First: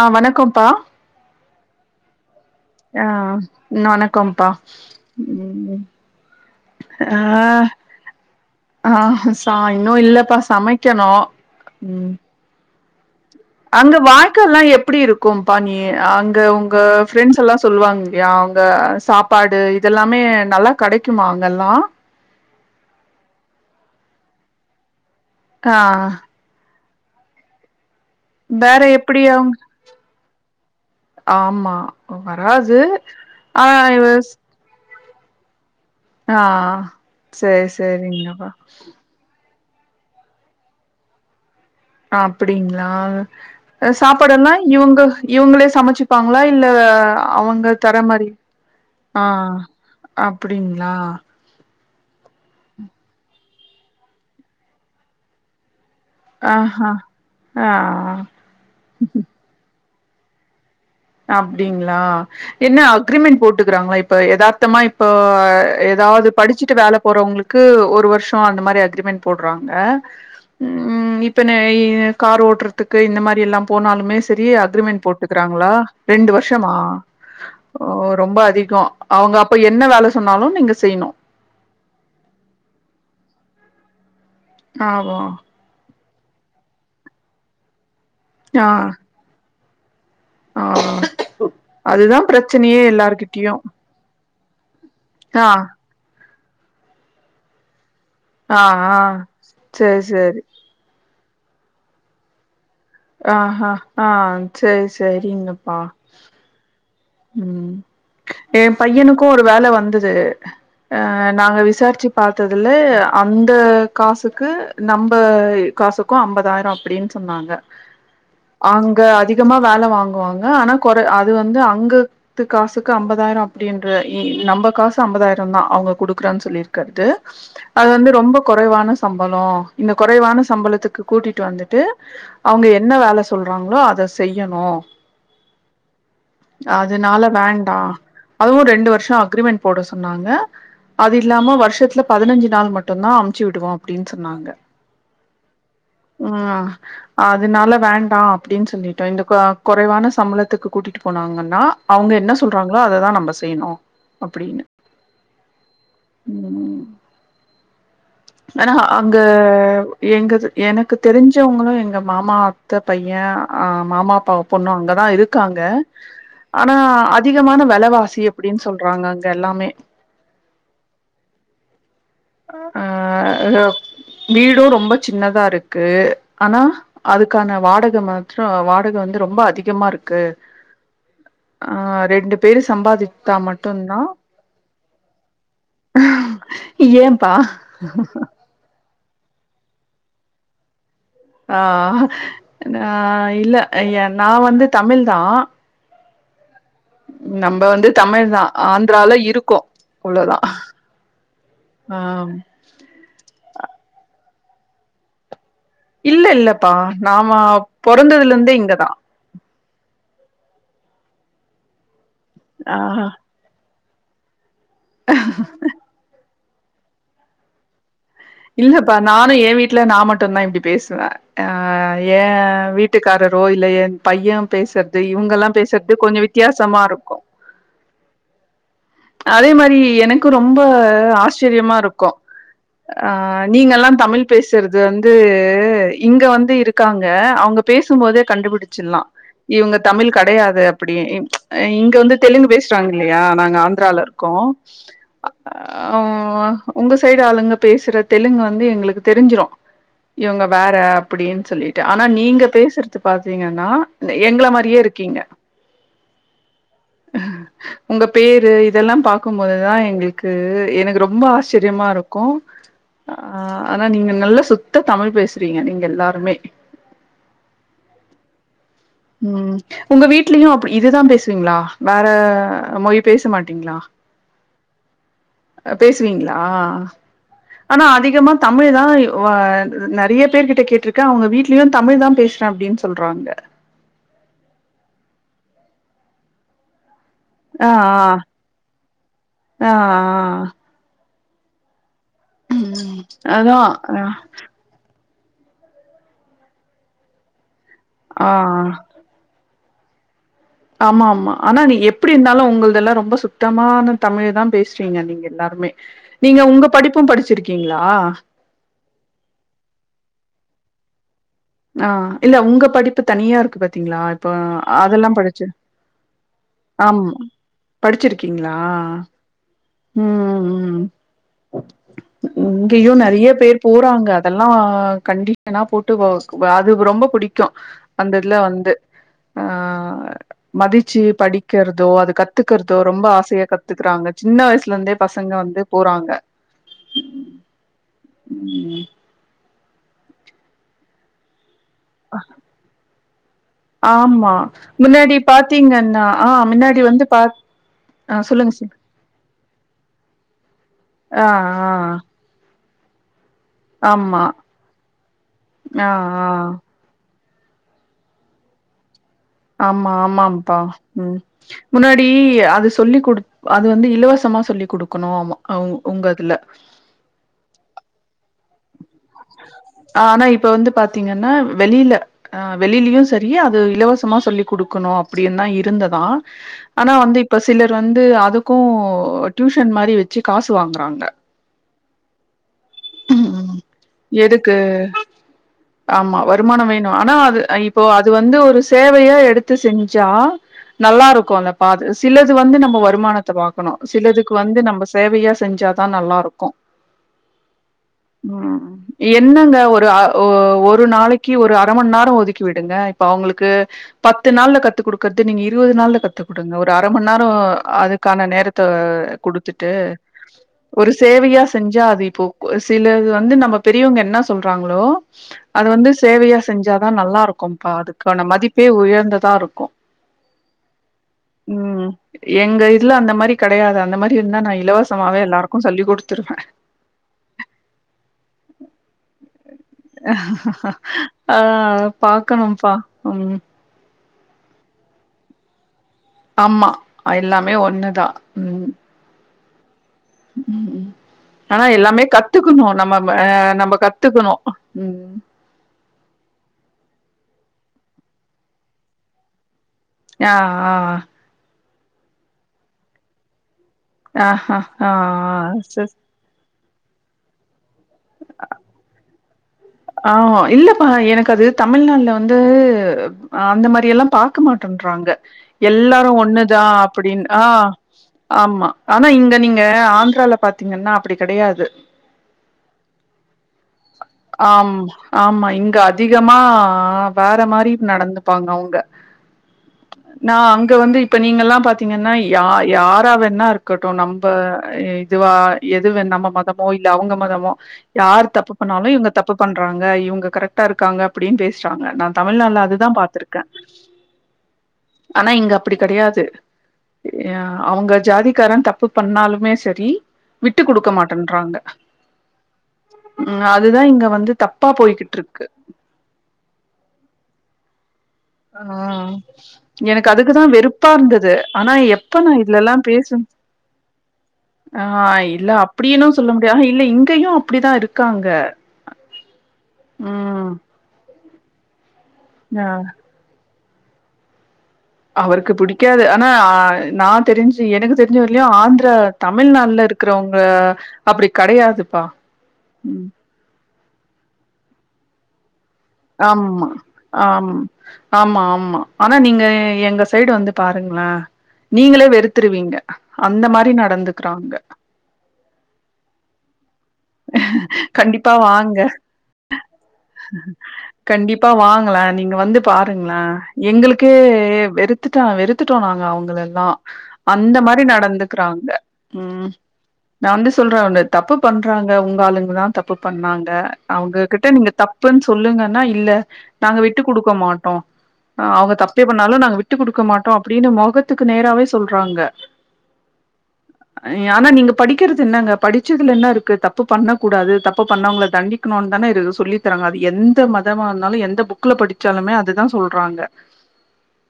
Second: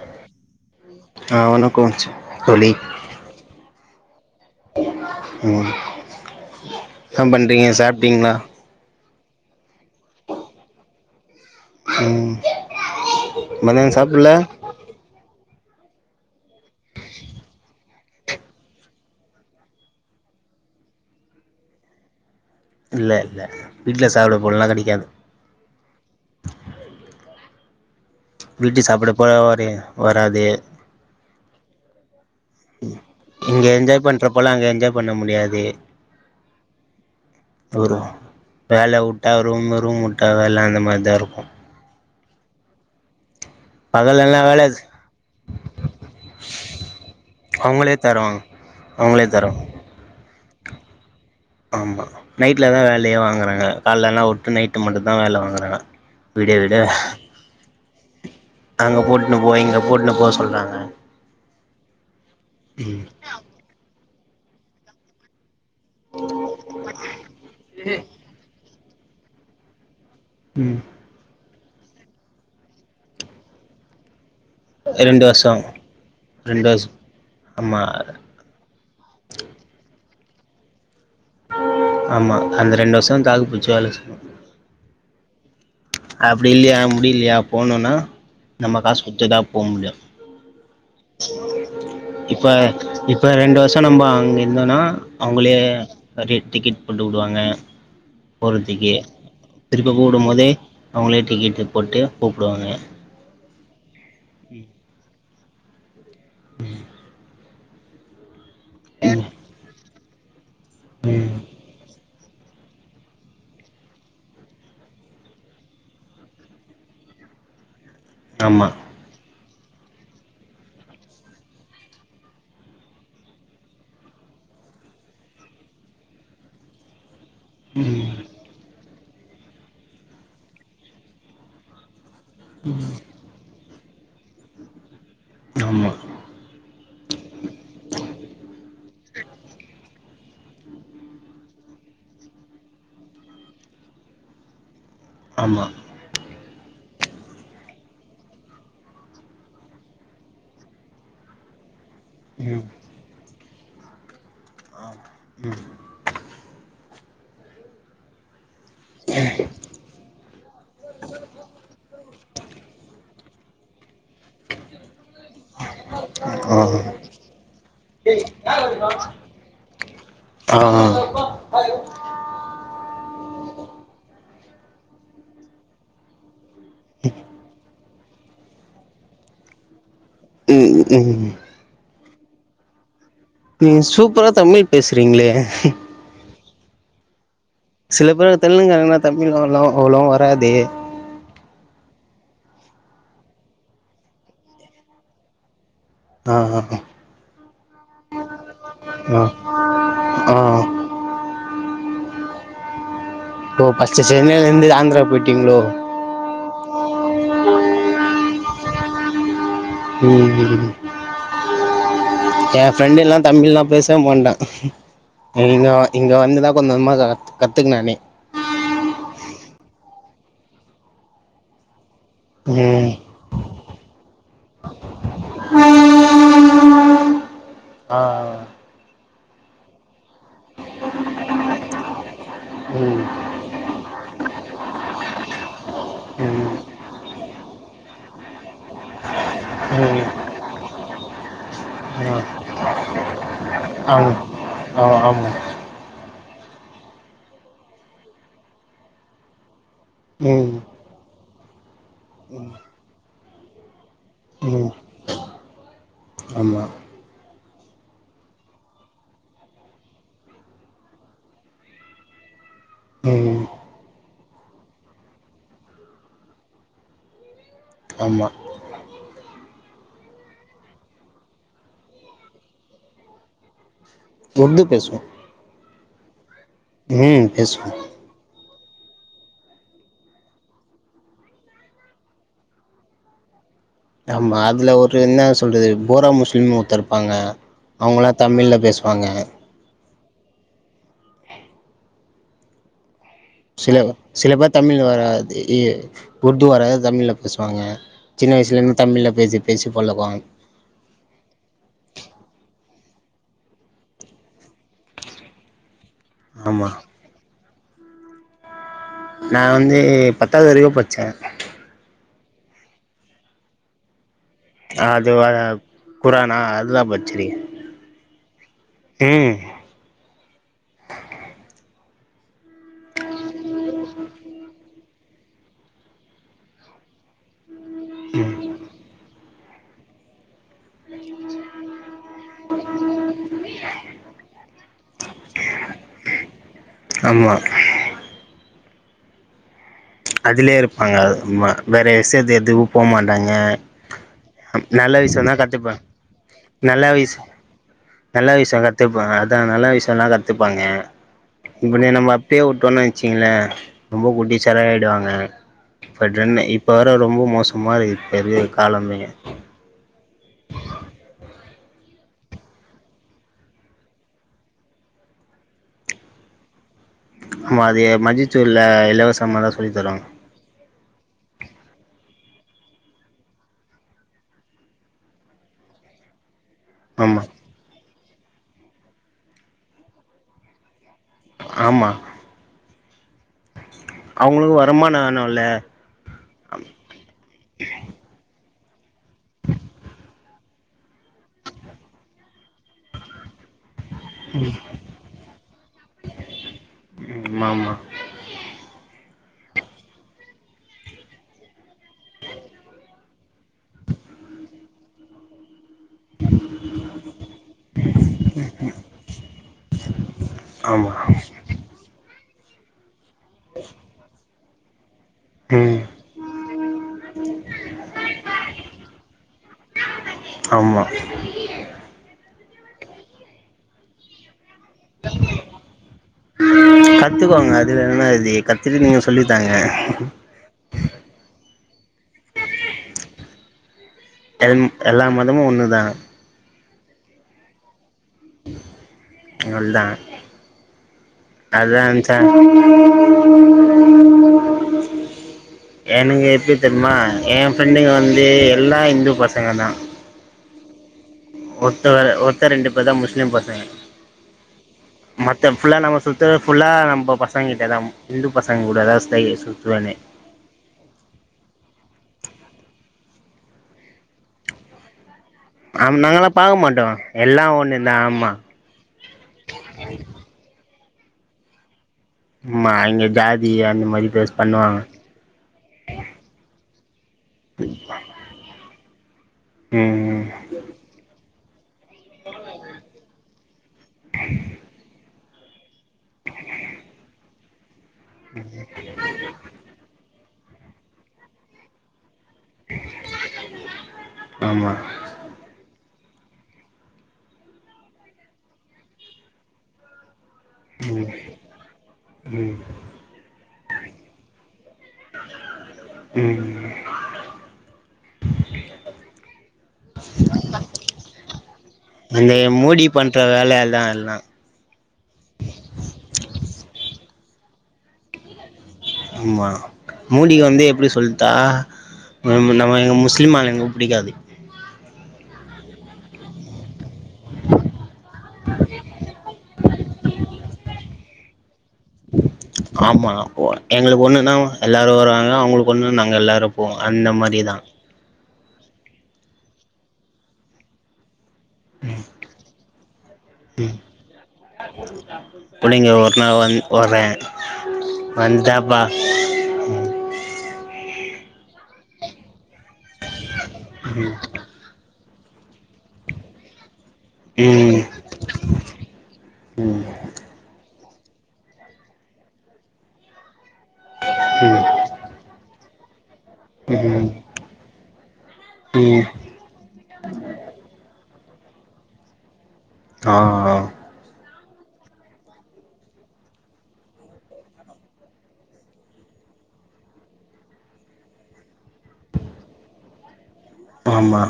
ஆ வணக்கோம்ப்பா ஆ வணக்கம் தோழி ஆ வணக் கம்ப்பா ம் ஆ என்ன பண்றிங்க சாப்ட்டிங்ளா ஆ சா இன்னு இல்லப்பா சமைக்கணு ம் மதியானோ அங்க சாப்புல்ல வாய்க்கால்லா எப்டி இருக்கும்ப்பா நீ அங்க உங்க ஃப்ரெண்ட்ஸ் எல்லா சொல்லுவாங்க இல்யா அங்க சாப்பாடு இதெல்லாமே நல்லா கெடைக்குமா அங்கல்லா இல்ல இல்ல வீட்ல சாப்ட போல்லா கெடைக்காது ஆ வீட்டு வேற சாப்பாடு எப்டி அவங்க போலவாது ஒட் டாது ஆமா வராது ஆ இங்க என்ஜாய் பண்ற இஸ் போல அங்க என்ஜாய் பண்ண முடியாது ஆ சேரி சேரிங்க பா ரூமு ரூம் உட்டா வேல அந்த மாற்தா இருக்கு அப்டிங்ளா அ பகலெல்லா சாப்பாடெல்லா வேல இவுங்க இவுங்களே சமச்சிப்பாங்ளா இல்ல ஆ அவுங்க அவங்களே தர மாறி தருவாங்க ஆ அவங்களே தருவாங்க அ அப்புடிங்ளா ஆமா நைட்லதா வேலயே வாங்குறாங்க கால்லல்லா உட்டு நைட்டு மட்டுந்தா வேல வாங்குறாங்க விடிய விடெ ஆஹா ஆ அங்கப் போட்ணு போ இங்கப் போட்ணு போ சொல்றாங்க அப்டிங்ளா என்ன அக்ரிமெண்ட் போட்டுக்குறாங்ளா இப் ப யதார்த்தமா இப்போ எதாவ்து படிச்சிட்டு வேல போறவுங்ளுக்கு ஒரு வர்ஷோ அந்த மாறி அக் அக்ரிமெண்ட் போட்றாங்க ம் இப்ப னு இ கார் ஓட்றத்துக்கு இந்த மாறி எல்லா போனாலுமேஸ் பெரிய அக்ரிமெண்ட் ரெண்டு வருஷோ போட்டுக்குறாங்ளா ண்டு ரெண்டு வர்ஷமா வருஷோ ஆமா ஓ ரொம்ப அதிகோ அவுங்க அப்ப என்ன வேல சொன்னாலு நீங்க செய்ணு ஆமா அந்த ரெண்டு வர்ஷொ தாக்குப்புட்ச்சி வேல செய்ணு ஆ ஓ அப்டி இல்லயா முடிலியா போனுனா ஆ நம்ம காசு குத்துதா போ முடியு ஆ அதுதா இப்ப பிரச்சனையே இப்ப எல்லார்கிட்டயு ரெண்டு வருஷோ நம்ப அங்க இந்தோனா ஆ அவுங்களே [unintelligible] டிக்கெட் போட்டு உடுவாங்க ஆ போறதிகே ஆ திருப்பி சேரி கூப்ட சேரி போதே அவுங்களே டிக்கெட்டு போட்டு கூப்டுவாங்க ஆஹ்ஹா ஆஹ் சேரி சேரிங்க அஹ் உம் ஏ பையனுக்கு ம் ஒரு வேல வந் தது ஆஹ் ம் நாங்க விசாரிச்சு பாத்ததுல அந்த காசுக்கு நம்ப காசுக்கு அம்பதாயிர அப்படின்னு சொன்னாங்க ஆமா அங்க அதி கமா வேலை வாங்குவாங்க ஆனா குறை அது வந்து அங்கத்து காசுக்கு அம்பதாயிர அப்படின்ற இ நம்ப காசு அம்பதாயிரந்தா அவங்க குடுக்குறன்னு சொல்லியிருக்கது அது வந்து ம் ரொம்ப குறைவான சம்பள இந்த குறைவான சம்பளத்துக்கு கூட்டிட்டு வந்துட்டு அவங்க என்ன வேலை சொல்றாங்ளோ அ அத செய்யணு ஆமா அதுனால வேண்டா அதுவு ரெண்டு வர்ஷ அக்ரிமென்ட் போட சொ ன்னாங்க அது இல்லாம வருஷத்துல பதினஞ்சு நாள் மட்டுந்தா அம்ச்சி விடுவோ அப்டின்னு சொன்னாங்க ஆமா ஆ அதுனால வேண்டா அப்டின் சொல்லிட்ட இந்த கு குறைவான சம்பளத்துக்கு கூட்டி ட்டு போனாங்கன்னா அவங்க என்ன ம் சொல்றாங்களோ அததா நம்ப செ செய்ணு அப்படின்னு ம் உம் ஆனா அங்க எங்கது எனக்கு தெரிஞ்சவங்களு எங்க மாமா அத்த பைய ஆஹ் மாமா அப்பாவ் பொண்ணு அங்கதா இருக் காங்க ஆ ஆனா அதிகமான வெலவாசி அப்டின்னு சொல்றாங்க அங்க எல்லாமே ஆ ஆ வீடு ரொம்ப சின்னதாருக்கு ஆனா அதுக்கான வாட க மாத்ர வாடக வந்து ரொம்ப அதிகமாருக் கு ம் ம் ஆ ரெண்டு பேரு சம்பாதி நீங்க சூப்பரா தமிழ் பேசுறீங்ளே ஏம்ப்பா சில பேரு தெலுங்காங்னா தமிழ் [unintelligible] அவ்ளவா வராதே ஆ ஆ இல்ல நா வந்து தமிழ் தா ஆ ஆ நம்ப வந்து தமிழ் தா ஆந்ரால ஆ இருக்கோ ஆ அவ்ளோதா ஆ சென்னைலேந்து ஆந்ரா போய்ட்டிங்ளோ இல்ல இல்லப்பா நாம பொறந்ததுலேந்தே இங்கதா ம் என் ஆ ஃப்ரெண்டு எல்லா தமிழ்லா பேச [unintelligible] இங்க இங்க வந்துதா கொஞ்ச கொஞ்சமா கத்துக்குனானே இல்லப்பா நானு என் வீட்ல நா மட்டுதா இப்டி பேசுவே ஆ ஏன் ம் வீட்டுக்காரரோ இல்ல என் பையன் பேசுறது இவங்கலா பேஸ்றது கொஞ்சோ வித்தியாசமாருக்கு ஆ அதே மாரி எனக்கு ரொம்ப ஆச்சர்யமாருக்கு ம் ஆ நீங்கலா தமிழ் பேசறது வந்து இங்க ம் வந்து இருக்காங்க [unintelligible] அவங்க பேசும்போதே கண்டுபிடிச்சிட்லா இவங்க ம் தமிழ் ஆ கடையாது அப்டி இங்க வந்து தெலுங்கு பேசுறாங்க இல்லயா நாங்க ஆந்ராலா ஆமா இருக்கோ ஆ ஆமா உங்க சைடு ஆளுங்க பேசுற தெலுங்கு வந்து எங்ளுக்கு தெரிஞ்சிரு இவங்க ம் வேற அப்டின் சொல்லிட்டு ஆனா நீங்க பேசுறது பாத்தீங்கன்னா எங்ள ம் மாரியே இருக்கீங்க ஆமா உங்க பேரு இதெல்லா பாக்கும்போதுதா எங்களுக்கு எனக்கு ரொம்ப ஆச்சர்யமாருக்கு ஆ ம் ஆனா நீங்க நல்ல சுத்த தமிழ் பேசுறீங்க நீங்க எல்லாருமே ஆமா ம் உங்க வீட்லயு அப்டி இதுதா பேசுவீங்ளா வேற மொயி பேச மாட்டீங்ளா [unintelligible] பேசுவோ [unintelligible] ஆ ம் பேசுவோ ஆனா அதிகமா தமிழ் தா வ நெறையா பேர்கிட்ட கேட்ருக்கே அவுங்க வீட்லயு தமிழ்தா பேசுறே அப்டின்னு சொல்றாங்க ஆமா அதுல ஒரு என்ன சொல்றது ஃபோரா முஸ்லிம்னு ஒருத்தர் இருப்பாங்க ஆ அவுங்கலா தமிழ்ல பேசுவாங்க ஆ ஆ ஆ உம் ம் அதா சில ஆ சிலப்பேர் தமிழ் வராது உருது வராது தமிழில்ல பேசுவாங்க ஆ சின்ன வயசுல இருந்து தமிழ்ல பேசி பேசி பளக்கோ ஆமா ஆமா ஆனா நீ எப்டி இருந்தாலு உங்கள்தெல்லா ரொம்ப சுத்தமான தமிழதா பேசுறீங்க நீங்க எல்லாருமே நீங்க உங்க ஆமா படிப்பும் படிச்சிருக் இருக்கீங்களா நா வந்து பத்தாவது வரைக்கு பட்ச்சே ஆ இல்ல உங்க படிப்பு தனியா இருக்கு பாத்தீங்களா அப்ப அதெல்லா அது வ படிச்சு குரானா அதுதா ஆம் படிச்சிருக்கே படிச்சிருக்கீங்களா ம் உம் உம் ம் இங்கயு நெறைய பேர் போறாங்க அதெல்லா கண்டிஷனா போட்டு அது ரொம்ப புடிக்கு அந்த ம் இதுல வந்து ஆ மதிச்சு படிக்கிற்தோ அது கத்துக்கிறதோ ரொம்ப ஆசையா கத்துக்குறாங்க சின்ன வயசுல இருந்தே பசங்க வந்து போறாங்க ஆமா உம் ம் அதுலையே இருப்பாங்க அ அம்மா வேற விஷயத்துக்கு எதுவு போம்மா அ ஆமா நல்ல முன்னாடி விஷயந்தா கத்துப்பே பாத்தீங்கன்னா ஆ முன்னாடி நல்ல வந்து விஷ் பா ஆ நல்ல சொல்லுங்க விஷயோ சொல்லுங்க கத்துப்பே அதா நல்ல விஷயோந்தா கத்துப்பாங்க ஆ இவன நம்ம அப்டியே விட்டோன வை சீங்கள ஆ ரொம்ப ஆமா குட்டிச் [unintelligible] வாங்க ஆ இப்ப சென்னை ஆ இப்ப வற ரொம்ப மோசமா இருக்கு பெரிய காலமே ஆமா ஆமாங்கப்பா உம் முன்னாடி அது சொல்லி் குடுத் அது வந்து இலவசமா சொல்லி குடுக்கணு ஆமாஅ உங் உங்கதுல மாது மஜ்ஜி [unintelligible] சுல இலவசமாதா சொல்லி தருவாங்க ஆனா இப்ப வந்து பாத்தீங்கன்னா வெளில ஆ வெளிலயு சரி அது இலவசமா சொல்லி் குடுக்கணு அப்புடிந்தா இருந்ததா ஆனா வந்து ஆமா இப்ப சிலர் வந்து ஆ அதுக்கு டியூஷன் மாரி வச்சு காசு வாங்குறாங்க ஆமா எதுக்கு அவங்களுக்கு வருமானம் வேணுல்ல ஆமா வருமானோ வேணு ஆனா அது இப்போ அது வந்து ஒரு சேவையா எடுத்து செஞ்சா நல்லா இருக்கூ இல்வ பா சிலது வந்து நம்ம வருமானத்த பார்க்கணு சிலதுக்கு வந்து நம்ம சேவையா செஞ்சாதா நல்லா இருக்கூ ம் ஆமா உம் என்னங்க ஒரு ஒரு நாளைக்கு ஒரு அர மண் நேரோ ஒதுக்கி விடுங்க இப்ப அவுங்களுக்கு பத்து நாள்ல கத்து குடுக்கறது நீங்க இருவது நாள்ல கத்து கொடுங்க ஒரு அர மண் நேரோ அதுக்கான நேரத்தை கொடுத்துட்டு ஒரு ஆமா சேவையா செஞ்சா அது இப்போ சிலது வந் ந்து நம்ம பெரியவங்க என்ன சொல்றாங்களோ அது ம் வந்து சேவையா செஞ்சாதான் நல்லா இருக்கும்பா அதுக்கான மதிப்பே உயர்ந்ததா இருக்கும் ஆமா உம் எங்க இல்ல அந்த மாரி கிடையாது அந்த மாரி இருந்தா நான் இலவசமாவே எல்லாருக்கும் சொல்லி் கொடுத்துருவே கத்துக்கோங்க அது இல்ல னா இது கத்துகிட்டு நீங்க சொல்லிதாங்க ஆ பாக்கணும்ப்பா ம் எல் எல்லா மதமும் ஒண்ணுதா ஆமா எல்லாமே ஒண்ணுதா ம் இவ்ளோதா ம் ம் ஆனா எல்லாமே கத்துக்குணு நம்ம ஆ நம்ம கத்துக்குணு உம் ம்மா என் ஃப்ரெண்டுங்க வந்து எல்லா இந்து பசங்க தா ஆ ஆ ஒர்த்த வேற ஒர்த்த ரெண்டு பேர் தா முஸ்லீம் பசங்க ஆ ஆ ஆ ஆ மத்த ஃபுல்லா ச நம்ம சுத்துற ஃபுல்லா நம் ப்போ பசங்கிட்டதா ஹிண்டு பசங்க கூட எதாது ஸ்டைல சுத்துவ ஆ இல்லப்பா எனக்கு அது தமிழ்நாட்ல வந்து ஆ அந்த மாரி எல்லா பாக்க மாட்டுன்ட்றாங்க ஆம் எல்லாரு நாங்கெல்லா பாக்க ஒண்ணுதா மாட்டோ அப்புடின் ஆ எல்லா ஒண்ணு தா ஆமா ஆனா இந்த நீங்க ஆந்த்ரால பாத் திங்கன்னா அப்புடி கெடயாது மா இங்க ஜாதி அந்த மாரி பேஸ் ஆம் பண்ணுவாங்க ஆமா இங்க அதிகமா ஆ வேற மாரி நடந்துப்பாங்க அவுங்க ம் ம் நா அங்க வந்து இப்ப நீங்கலா தீங்கன்னா யா யாரா வென்னா இருக்கட்டு நம்ப ஏய் இதுவா எதுவே நம்மோ மதமோ இல்ல அவுங்க மதமோ யார் தப்பு பண்ணாலு இவுங்கத் ட்றாங்க இவுங்க கரெக்டா இருக்காங்க அப்புடின் பேஸ்றாங்க நான் தமிழ்நாட்ல அதுதா பாத்திருக்க ஆமா ஆனா இங்க அப்புடி கெடுயா து யா அவுங்க ஜாதிக்காரன் தப்பு பண்ணாலுமே செரி விட்டு குடுக்க ம் மாட்டேன்றாங்க ம் உம் அதுதா இங்க தப்பா போய்கிட்ருக்கு உம் ஆஹ் எனக்கு அதுக்குதா வெறுப்பா இருந்தது ஆனா எப்ப நா அந்த இதுலெல்லா மோடி பண்ற பேஸன் வேலையதா எல்லா ஆ இல்ல அப்டீனு சொல்ல முடியா இல்ல இங்கயு அப்டிதா இருக்காங்க உம் மா மோடி ம் வந்து எப்டி சொல் தா ம ஆ முன்னமாலுக முஸ்லீம் ஆலுங்க பிடிக்காது அவருக்கு பிடிக்காது அனா ஆஹ் நான் தெரிஞ்சு எனக்கு தெரிஞ்ச வர்ல்யு ஆந்திரா தமிழ்நாள்ல இருக்குறவ்ங்க அப்புடி கெடையா ஆமா ஓ எங்கள்க் ஒண்ணு நா எல்லாரு வருவாங்க அவுங்களு ஆமா ஆம் ஆமா ஆ ஆமா ஆனா நீங்க எங்க சைடு வந்து பாருங்களேன் நீங்களே வெறுத்துருவீங்க அந்த மாரி நடந்துக்கறாங்க புள்ளைங்க ஒரு நாள் வந் வர்றே கண்டிப்பா வாங்க வந்துட்டாப்பா கண்டிப்பா வாங் கல நீங்க வந்துப் பாருங்களேன் எங்களுக்கே ம் வெறுக் த்துட்ட வெறுத்துட்டோம் நாங்க அவங்கள எல்லாம் அந்த ம் மாதிரி நடந்துக்கிறாங்க உம் நான் வந்து சொல்றேன் உன்ன தப்பு பண் றாங்க உங்க ஆளுங்கதான் தப்பு பண்ணாங்க அவங்ககிட்ட ம் நீங்க தப்புன்னு சொல்லுங்கன்னா இல்ல நாங்க விட்டு ம் ம் கொடுக்க மாட்டோம் அ அவங்க தப்பே ம் பண்ணாலும் நாங்க விட்டு கொடுக்க மாட்டோம் அப்படின்னு முகத் த்துக்கு நேராவே சொல்றாங்க ஆஹ் ஆனா நீங்க படிக்கிறது என்னங்க படிச்சதுல என்ன இருக் கு தப்பு பண்ண கூடாது தப்பு பண்ணவங்கள தண்டிக்கணும்னு தானே சொல்லி தரங்காது எந்த மதமா இருந்தாலும் எந்த புக்ல படிச்சாலுமே அதுதான் சொல்றாங்க ஆமா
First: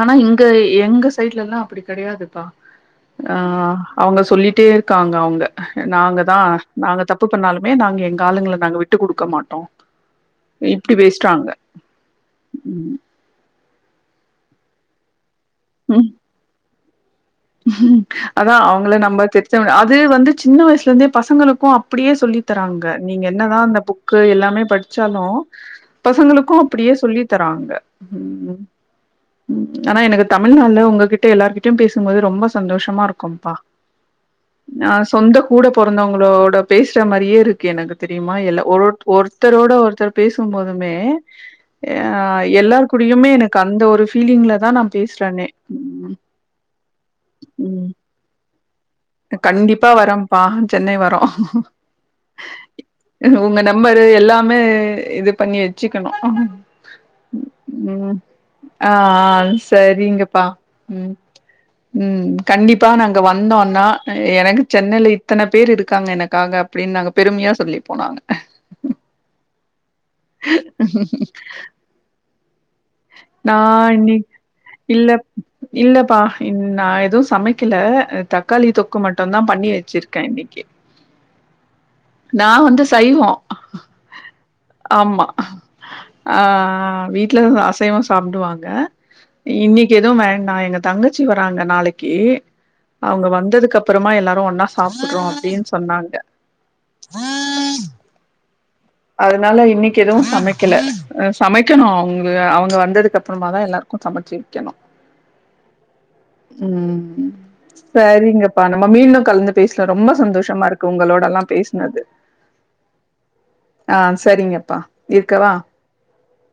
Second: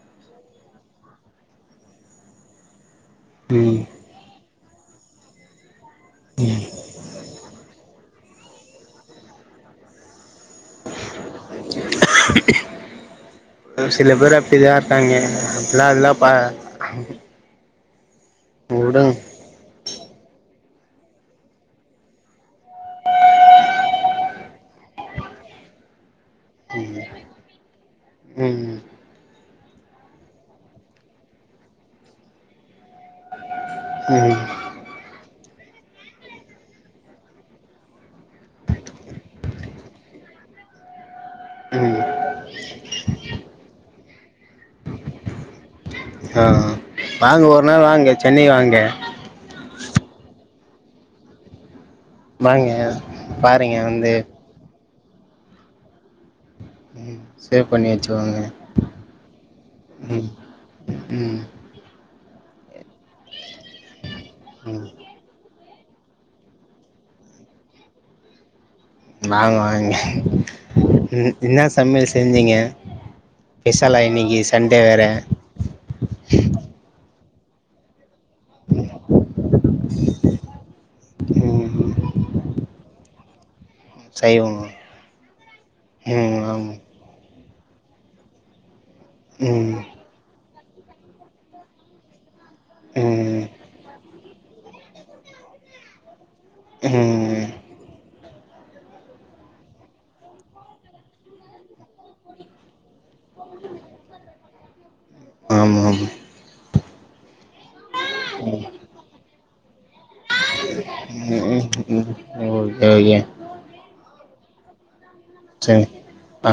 ஆனா இங்க எங்க சைட்ல எல்லாம் அப்படி கிடையாதுப்பா ஆஹ் ம் அவங்க சொல்லிட் டே இருக்காங்க அவங்க நான் தான் ம் நாங்க தப்பு பண்ணாலுமே நாங்க எங் காலங்கள நாங்க விட்டு குடுக்க மாட்டோம் இப்படி பேசறாங்க உம் சில பேர் அப்படிதா இருக்காங்க அப்படிலாம் இல்ல பா [inaudible] உஹம் அதான் அவங்கள உடுங் நம்ம தெட்சம் அது வந்து சின்ன வயசு துல இருந்தே பசங்களுக்கும் அப்படியே சொல்லி தராங்க நீங்க என்னதான் இந்த புக்கு எல்லாமே படிச்சாலும் பசங்களுக்கும் அப்படியே சொல்லி தராங்க ம் உம் ஆனா எனக்கு தமிழ்நால உங்ககிட்ட எல்லார்கிட்டயும் பேச போது ரொம்ப சந்தோஷமா இருக்கும்பா. ம் ஆஹ் சொந்த கூட பொறந்தவங்களோட பேசுற மாரியே இருக்கு எனக்கு தெரியுமா எல்லை ஒரு ஒருத்தரோட ஒருத்தர் பேசும் போதுமே ம் அஹ் எல்லார் கூடையுமே எனக்கு அந்த ஒரு ஃபீலிங்ல தான் நான் பேசுறேனே ம் ஆஹ் வாங்க ஒரு நாள் ம் வாங்க சென்னை வாங்க ங்க கண்டிப்பா வரம்பா சென்னை வரோ வாங்க உங்க பாருங்க நம்பரு வந்து எல்லாமே இது பண்ணி வச்சுக்கணும் ம் சேவ் பண்ணி உம் வச்சுக்கோங்க ஆஹ் ஹாங் ம் சரிங்கப்பா உம் ம் உம் கண்டிப்பா நாங்க வந்தோன்னா எனக்கு ம் சென்னையில இத்தனை பேர் இருக் காங்க எனக்காக அப்டின்னு நாங்க பெருமையா சொல்லிப்போ நாங்க நாங்களூம் வாங் இங்க ன்னு என்னா சமயல் செஞ்சீங்க நான் ஸ்பெஷலா இன்னிக் இன்னைக்கு சண்டே வேற இல்லப் இல்லப்பா நா எதுவும் சமைக்கல அஹ் தக்காளி தொக்கு மட்டும்தா பண்ணி வச்சிருக்கேன் இன்னிக்கி ம் நா வந்து சைவோம் சைவமா ஆமா ம் ஆமா ஆஹ் வீட் க்கிலோவாஸ்ட் சைவம் சாப்பிடுவாங்க ம் இன்னிக்கு எதுவும் வேண்டாம் எங்கத் தங்கச்சி வராங்க நாளைக்கி அவுங்க ம் வந்ததுக்கு அப்றமா எல்லா அப்றோ ஒன்னா சாப்டுறோ அப்டின் சொன்னாங்க ம் அதுனால இன்னைக்கு எதுவு சமைக்கல அ சமை க்கணு அவுங்க வந்ததுக்கு அப்புறமாதா எல்லாருக்கு சமச்சு வெக்கனு ஆமாமா ம் சேரிங்கப்பா நம்ம மீண்டு கலந்து பேசலா ரொம்ப சந்தோஷமா இருக்கு உங்களோடல்லா பேசுனது [unintelligible] ஒரு பையன் ஆ சரிங்கப்பா இருக்கவா அ